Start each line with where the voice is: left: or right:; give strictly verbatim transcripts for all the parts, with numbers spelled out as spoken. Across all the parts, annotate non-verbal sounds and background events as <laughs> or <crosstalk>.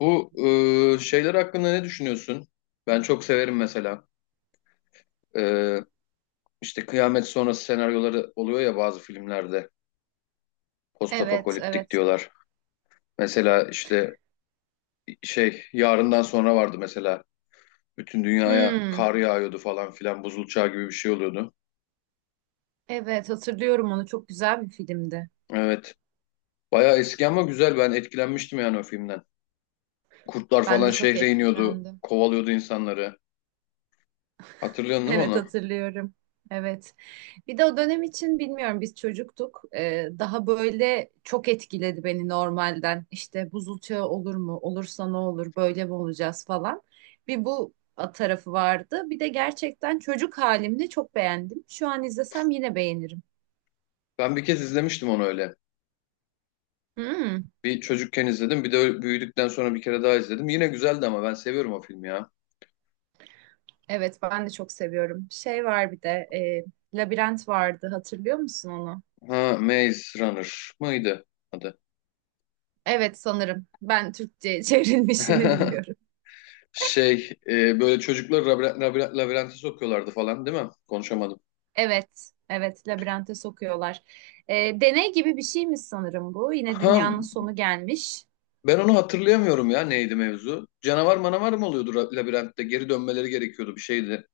left: Bu e, şeyler hakkında ne düşünüyorsun? Ben çok severim mesela. E, işte kıyamet sonrası senaryoları oluyor ya bazı filmlerde.
right: Evet,
left: Postapokaliptik
right: evet.
left: diyorlar. Mesela işte şey yarından sonra vardı mesela. Bütün dünyaya
right: Hmm,
left: kar yağıyordu falan filan. Buzul çağı gibi bir şey oluyordu.
right: evet hatırlıyorum onu. Çok güzel bir filmdi.
left: Evet. Bayağı eski ama güzel. Ben etkilenmiştim yani o filmden. Kurtlar
right: Ben
left: falan
right: de çok
left: şehre iniyordu.
right: etkilendim. <laughs>
left: Kovalıyordu insanları. Hatırlıyorsun değil mi
right: Evet
left: onu?
right: hatırlıyorum. Evet. Bir de o dönem için bilmiyorum biz çocuktuk. Ee, daha böyle çok etkiledi beni normalden. İşte buzul çağı olur mu? Olursa ne olur? Böyle mi olacağız falan. Bir bu tarafı vardı. Bir de gerçekten çocuk halimde çok beğendim. Şu an izlesem yine beğenirim.
left: Ben bir kez izlemiştim onu öyle.
right: Hmm.
left: Bir çocukken izledim. Bir de büyüdükten sonra bir kere daha izledim. Yine güzeldi ama ben seviyorum o filmi ya.
right: Evet, ben de çok seviyorum. Şey var bir de, e, Labirent vardı. Hatırlıyor musun onu?
left: Ha, Maze Runner mıydı adı?
right: Evet, sanırım. Ben Türkçe <laughs> çevrilmişini
left: <laughs>
right: biliyorum.
left: Şey, e, böyle çocuklar labirent, labirent, labirente sokuyorlardı falan değil mi? Konuşamadım.
right: Evet, evet, labirente sokuyorlar. E, Deney gibi bir şey mi sanırım bu? Yine
left: Ha,
right: dünyanın sonu gelmiş.
left: ben onu hatırlayamıyorum ya, neydi mevzu? Canavar manavar mı oluyordu ra- labirentte? Geri dönmeleri gerekiyordu, bir şeydi.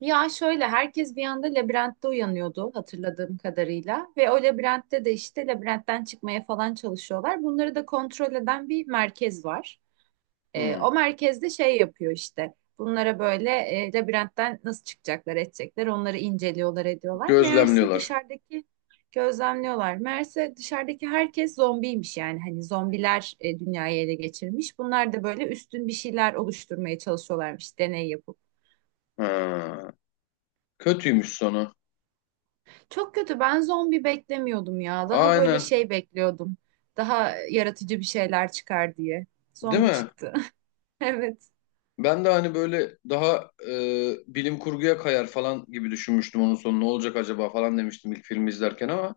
right: Ya şöyle, herkes bir anda labirentte uyanıyordu hatırladığım kadarıyla. Ve o labirentte de işte labirentten çıkmaya falan çalışıyorlar. Bunları da kontrol eden bir merkez var. E,
left: Hmm.
right: o merkezde şey yapıyor işte. Bunlara böyle e, labirentten nasıl çıkacaklar, edecekler, onları inceliyorlar, ediyorlar. Meğerse
left: Gözlemliyorlar.
right: dışarıdaki gözlemliyorlar. Meğerse dışarıdaki herkes zombiymiş yani. Hani zombiler e, dünyayı ele geçirmiş. Bunlar da böyle üstün bir şeyler oluşturmaya çalışıyorlarmış, deney yapıp.
left: Ha, kötüymüş sonu.
right: Çok kötü. Ben zombi beklemiyordum ya. Daha böyle
left: Aynen.
right: şey bekliyordum. Daha yaratıcı bir şeyler çıkar diye.
left: Değil
right: Zombi
left: mi?
right: çıktı. <laughs> Evet,
left: Ben de hani böyle daha e, bilim kurguya kayar falan gibi düşünmüştüm, onun sonu ne olacak acaba falan demiştim ilk filmi izlerken ama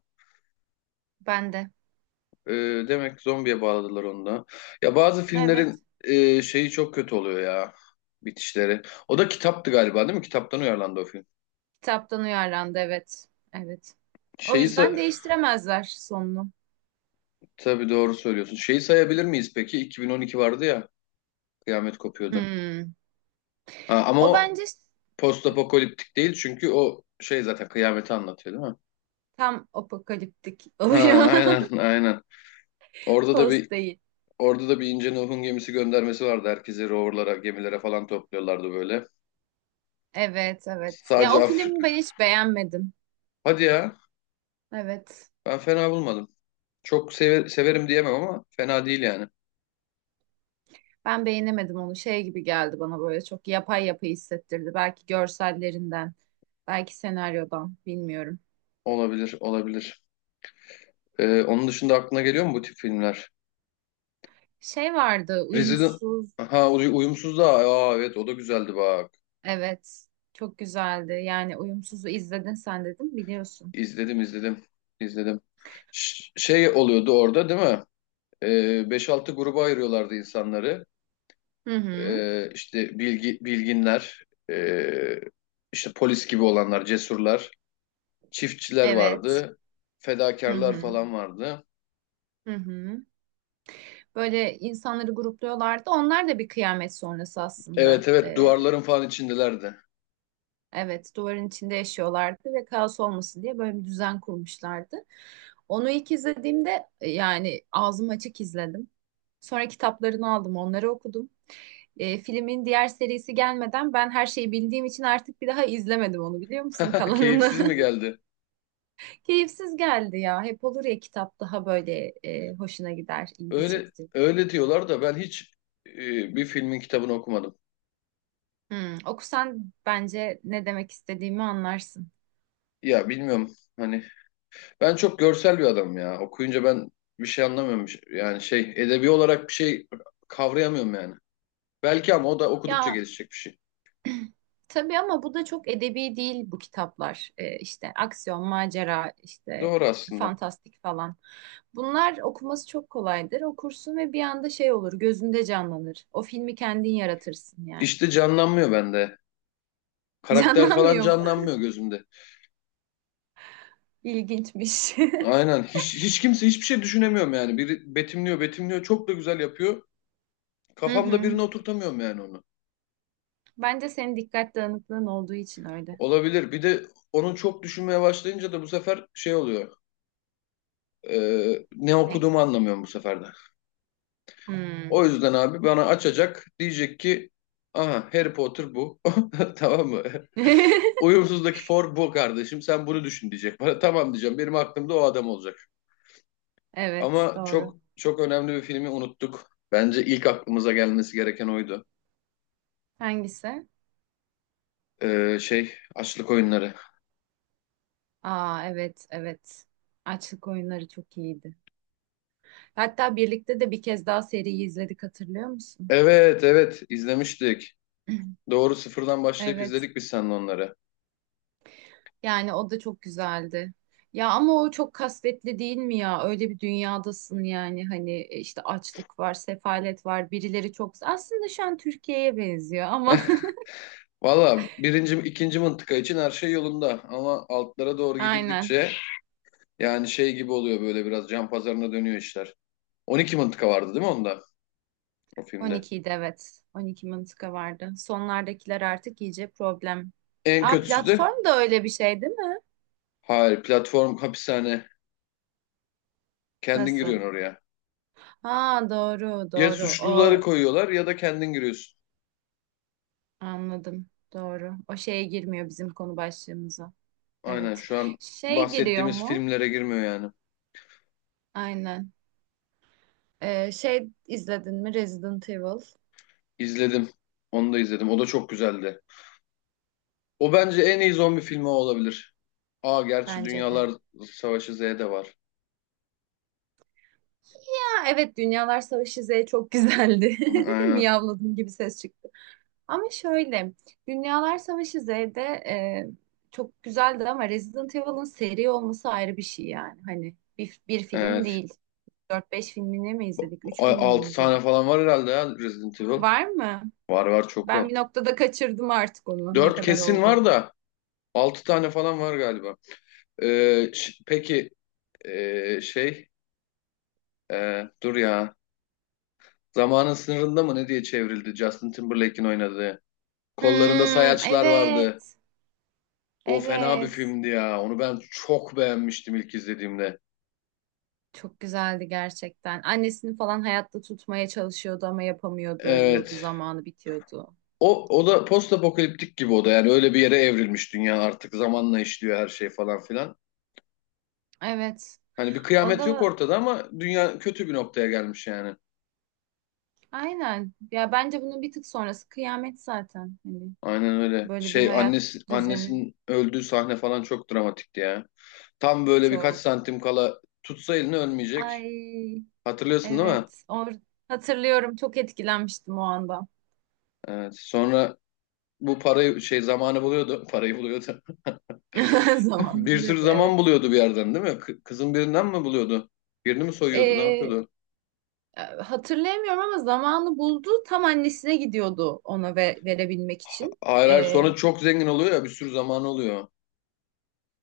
right: ben de.
left: e, demek ki zombiye bağladılar onu da. Ya bazı
right: Evet.
left: filmlerin e, şeyi çok kötü oluyor ya, bitişleri. O da kitaptı galiba değil mi? Kitaptan uyarlandı o film.
right: Kitaptan uyarlandı evet. Evet. O
left: Şeyi
right: yüzden
left: sa
right: değiştiremezler sonunu.
left: Tabii doğru söylüyorsun. Şeyi sayabilir miyiz peki? iki bin on iki vardı ya, kıyamet kopuyordu.
right: Hmm.
left: Ha, ama
right: O
left: o
right: bence
left: postapokaliptik değil, çünkü o şey zaten kıyameti anlatıyor değil mi?
right: tam apokaliptik
left: Ha,
right: oluyor.
left: aynen aynen.
right: <laughs>
left: Orada da
right: Post
left: bir
right: değil.
left: Orada da bir ince Nuh'un gemisi göndermesi vardı. Herkesi roverlara, gemilere falan topluyorlardı böyle.
right: Evet, evet. Ya
left: Sadece
right: o filmi
left: Afrika.
right: ben hiç beğenmedim.
left: Hadi ya.
right: Evet.
left: Ben fena bulmadım. Çok seve- severim diyemem ama fena değil yani.
right: Ben beğenemedim onu. Şey gibi geldi bana, böyle çok yapay yapay hissettirdi. Belki görsellerinden, belki senaryodan, bilmiyorum.
left: Olabilir, olabilir. Ee, onun dışında aklına geliyor mu bu tip filmler?
right: Şey vardı,
left: Resident...
right: uyumsuz.
left: Ha, uy- uyumsuz da. Aa, evet, o da güzeldi bak.
right: Evet. Çok güzeldi. Yani uyumsuzu izledin sen, dedim, biliyorsun.
left: İzledim, izledim, izledim. Ş- şey oluyordu orada değil mi? Ee, beş altı gruba ayırıyorlardı insanları.
right: Hı hı.
left: Ee, işte bilgi, bilginler, ee, işte polis gibi olanlar, cesurlar, çiftçiler
right: Evet.
left: vardı,
right: Hı
left: fedakarlar
right: hı.
left: falan vardı.
right: Hı hı. Böyle insanları grupluyorlardı. Onlar da bir kıyamet sonrası aslında.
left: Evet, evet,
right: Ee,
left: duvarların falan içindelerdi.
right: evet, duvarın içinde yaşıyorlardı ve kaos olmasın diye böyle bir düzen kurmuşlardı. Onu ilk izlediğimde e, yani ağzım açık izledim. Sonra kitaplarını aldım, onları okudum. Ee, filmin diğer serisi gelmeden ben her şeyi bildiğim için artık bir daha izlemedim onu, biliyor musun,
left: <laughs>
right: kalanını.
left: Keyifsiz mi geldi?
right: <laughs> Keyifsiz geldi ya. Hep olur ya, kitap daha böyle e, hoşuna gider, ilgi
left: Öyle
right: çekici.
left: öyle diyorlar da ben hiç ee, bir filmin kitabını okumadım.
right: Hmm, okusan bence ne demek istediğimi anlarsın.
left: Ya bilmiyorum, hani ben çok görsel bir adamım ya. Okuyunca ben bir şey anlamıyorum. Yani şey edebi olarak bir şey kavrayamıyorum yani. Belki, ama o da okudukça
right: Ya
left: gelişecek bir şey.
right: tabii, ama bu da çok edebi değil bu kitaplar. Ee, işte aksiyon, macera, işte
left: Doğru aslında.
right: fantastik falan. Bunlar okuması çok kolaydır. Okursun ve bir anda şey olur, gözünde canlanır. O filmi kendin yaratırsın yani.
left: İşte canlanmıyor bende.
right: <laughs>
left: Karakter falan
right: Canlanmıyor mu?
left: canlanmıyor gözümde.
right: İlginçmiş. <laughs>
left: Aynen. Hiç, hiç kimse, hiçbir şey düşünemiyorum yani. Biri betimliyor, betimliyor. Çok da güzel yapıyor.
right: Hı
left: Kafamda
right: hı.
left: birine oturtamıyorum yani onu.
right: Bence senin dikkat dağınıklığın olduğu için öyle.
left: Olabilir. Bir de onu çok düşünmeye başlayınca da bu sefer şey oluyor. Ee, ne
right: Ne?
left: okuduğumu anlamıyorum bu sefer de. O
right: Hmm.
left: yüzden abi bana açacak. Diyecek ki aha, Harry Potter bu. <laughs> Tamam mı?
right: <laughs>
left: Uyumsuzdaki for bu kardeşim. Sen bunu düşün diyecek bana. Tamam diyeceğim. Benim aklımda o adam olacak.
right: Evet,
left: Ama
right: doğru.
left: çok çok önemli bir filmi unuttuk. Bence ilk aklımıza gelmesi gereken oydu.
right: Hangisi?
left: Ee, şey, Açlık Oyunları.
right: Aa, evet, evet. Açlık oyunları çok iyiydi. Hatta birlikte de bir kez daha seriyi izledik, hatırlıyor musun?
left: Evet, evet, izlemiştik.
right: <clears throat>
left: Doğru, sıfırdan başlayıp
right: Evet.
left: izledik biz seninle onları.
right: Yani o da çok güzeldi. Ya ama o çok kasvetli değil mi ya? Öyle bir dünyadasın yani, hani e, işte açlık var, sefalet var, birileri çok... Aslında şu an Türkiye'ye benziyor ama
left: <laughs> Valla birinci, ikinci mıntıka için her şey yolunda. Ama altlara
right: <laughs>
left: doğru
right: aynen.
left: gidildikçe yani şey gibi oluyor böyle, biraz can pazarına dönüyor işler. on iki mıntıka vardı değil mi onda, o filmde?
right: on ikiydi, evet. on iki mıntıka vardı. Sonlardakiler artık iyice problem.
left: En
right: Aa,
left: kötüsü de
right: platform da öyle bir şey değil mi?
left: hayır, platform hapishane. Kendin
right: Nasıl?
left: giriyorsun oraya.
right: Ha, doğru
left: Ya
right: doğru.
left: suçluları
right: O,
left: koyuyorlar ya da kendin giriyorsun.
right: anladım, doğru, o şeye girmiyor bizim konu başlığımıza.
left: Aynen,
right: Evet,
left: şu an
right: şey giriyor
left: bahsettiğimiz
right: mu?
left: filmlere girmiyor yani.
right: Aynen. Ee, şey, izledin mi Resident Evil?
left: İzledim. Onu da izledim. O da çok güzeldi. O bence en iyi zombi filmi, o olabilir. Aa, gerçi
right: Bence de.
left: Dünyalar Savaşı Z de var.
right: Ha, evet, Dünyalar Savaşı Z çok güzeldi.
left: Hı,
right: <laughs>
left: aynen.
right: Miyavladım gibi ses çıktı. Ama şöyle, Dünyalar Savaşı Z'de e, çok güzeldi, ama Resident Evil'ın seri olması ayrı bir şey, yani hani bir, bir film
left: Evet.
right: değil. dört beş filmini mi izledik, üç filmini mi
left: Altı tane
right: izledik?
left: falan var herhalde ya, Resident Evil.
right: Var mı?
left: Var var çok
right: Ben
left: var.
right: bir noktada kaçırdım artık onu. Ne
left: Dört
right: kadar
left: kesin var
right: olduğunu.
left: da, Altı tane falan var galiba. Ee, ş- peki ee, şey ee, dur ya. Zamanın sınırında mı ne diye çevrildi Justin Timberlake'in oynadığı. Kollarında
right: Hmm,
left: sayaçlar vardı.
right: evet.
left: O fena bir
right: Evet.
left: filmdi ya. Onu ben çok beğenmiştim ilk izlediğimde.
right: Çok güzeldi gerçekten. Annesini falan hayatta tutmaya çalışıyordu ama yapamıyordu, ölüyordu,
left: Evet.
right: zamanı bitiyordu.
left: O, o da postapokaliptik gibi, o da. Yani öyle bir yere evrilmiş dünya artık. Zamanla işliyor her şey falan filan.
right: Evet.
left: Hani bir
right: O
left: kıyamet yok
right: da
left: ortada ama dünya kötü bir noktaya gelmiş yani.
right: aynen. Ya bence bunun bir tık sonrası kıyamet zaten. Hani
left: Aynen öyle.
right: böyle bir
left: Şey
right: hayat
left: annesi,
right: düzeni
left: annesinin öldüğü sahne falan çok dramatikti ya. Tam böyle birkaç
right: çok.
left: santim kala tutsa elini ölmeyecek.
right: Ay,
left: Hatırlıyorsun değil mi?
right: evet. Or hatırlıyorum. Çok etkilenmiştim o anda.
left: Evet. Sonra bu parayı şey zamanı buluyordu. <laughs> Parayı buluyordu.
right: <laughs>
left: <laughs> Bir
right: Zamanında,
left: sürü zaman
right: evet.
left: buluyordu bir yerden değil mi? Kı- Kızın birinden mi buluyordu? Birini mi soyuyordu? Ne
right: Ee.
left: yapıyordu?
right: E, Hatırlayamıyorum ama zamanı buldu. Tam annesine gidiyordu ona ve verebilmek için.
left: Hayır, hayır,
right: E,
left: sonra çok zengin oluyor ya, bir sürü zaman oluyor.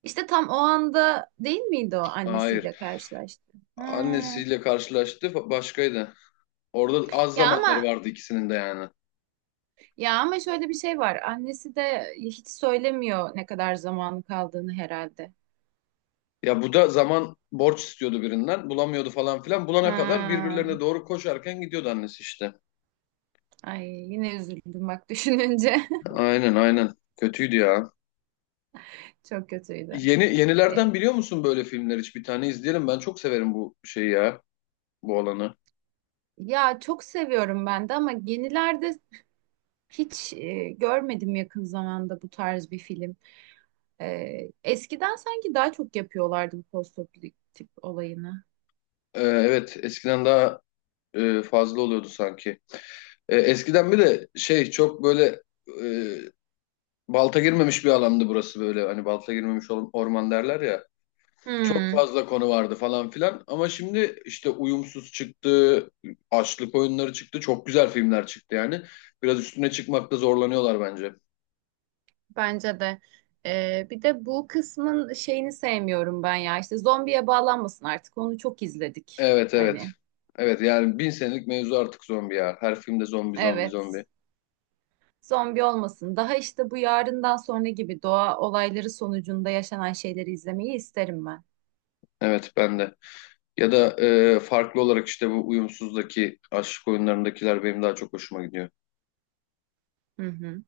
right: işte tam o anda değil miydi o
left: Hayır.
right: annesiyle karşılaştı? Ha.
left: Annesiyle karşılaştı fa- başkaydı. Orada az
right: Ya
left: zamanları
right: ama
left: vardı ikisinin de yani.
right: ya ama şöyle bir şey var. Annesi de hiç söylemiyor ne kadar zamanı kaldığını, herhalde.
left: Ya bu da zaman borç istiyordu birinden. Bulamıyordu falan filan. Bulana kadar
right: Ha.
left: birbirlerine doğru koşarken gidiyordu annesi işte.
right: Ay, yine üzüldüm bak düşününce. <laughs>
left: Aynen aynen. Kötüydü ya.
right: Çok kötüydü.
left: Yeni
right: E,
left: yenilerden biliyor musun böyle filmler hiç? Bir tane izleyelim. Ben çok severim bu şeyi ya. Bu alanı.
right: Ya çok seviyorum ben de, ama yenilerde hiç e, görmedim yakın zamanda bu tarz bir film. Ee, eskiden sanki daha çok yapıyorlardı bu postoperatif tip olayını.
left: Ee, evet, eskiden daha e, fazla oluyordu sanki. E, eskiden bir de şey çok böyle e, balta girmemiş bir alandı burası, böyle hani balta girmemiş or- orman derler ya. Çok
right: Hmm,
left: fazla konu vardı falan filan ama şimdi işte uyumsuz çıktı, açlık oyunları çıktı, çok güzel filmler çıktı yani. Biraz üstüne çıkmakta zorlanıyorlar bence.
right: bence de. Ee, bir de bu kısmın şeyini sevmiyorum ben ya. İşte zombiye bağlanmasın artık. Onu çok izledik.
left: Evet, evet.
right: Hani,
left: Evet yani bin senelik mevzu artık zombi ya. Her filmde zombi zombi
right: evet.
left: zombi.
right: Zombi olmasın. Daha işte bu yarından sonra gibi doğa olayları sonucunda yaşanan şeyleri izlemeyi isterim ben.
left: Evet ben de. Ya da e, farklı olarak işte bu uyumsuzdaki aşk oyunlarındakiler benim daha çok hoşuma gidiyor.
right: Hı hı.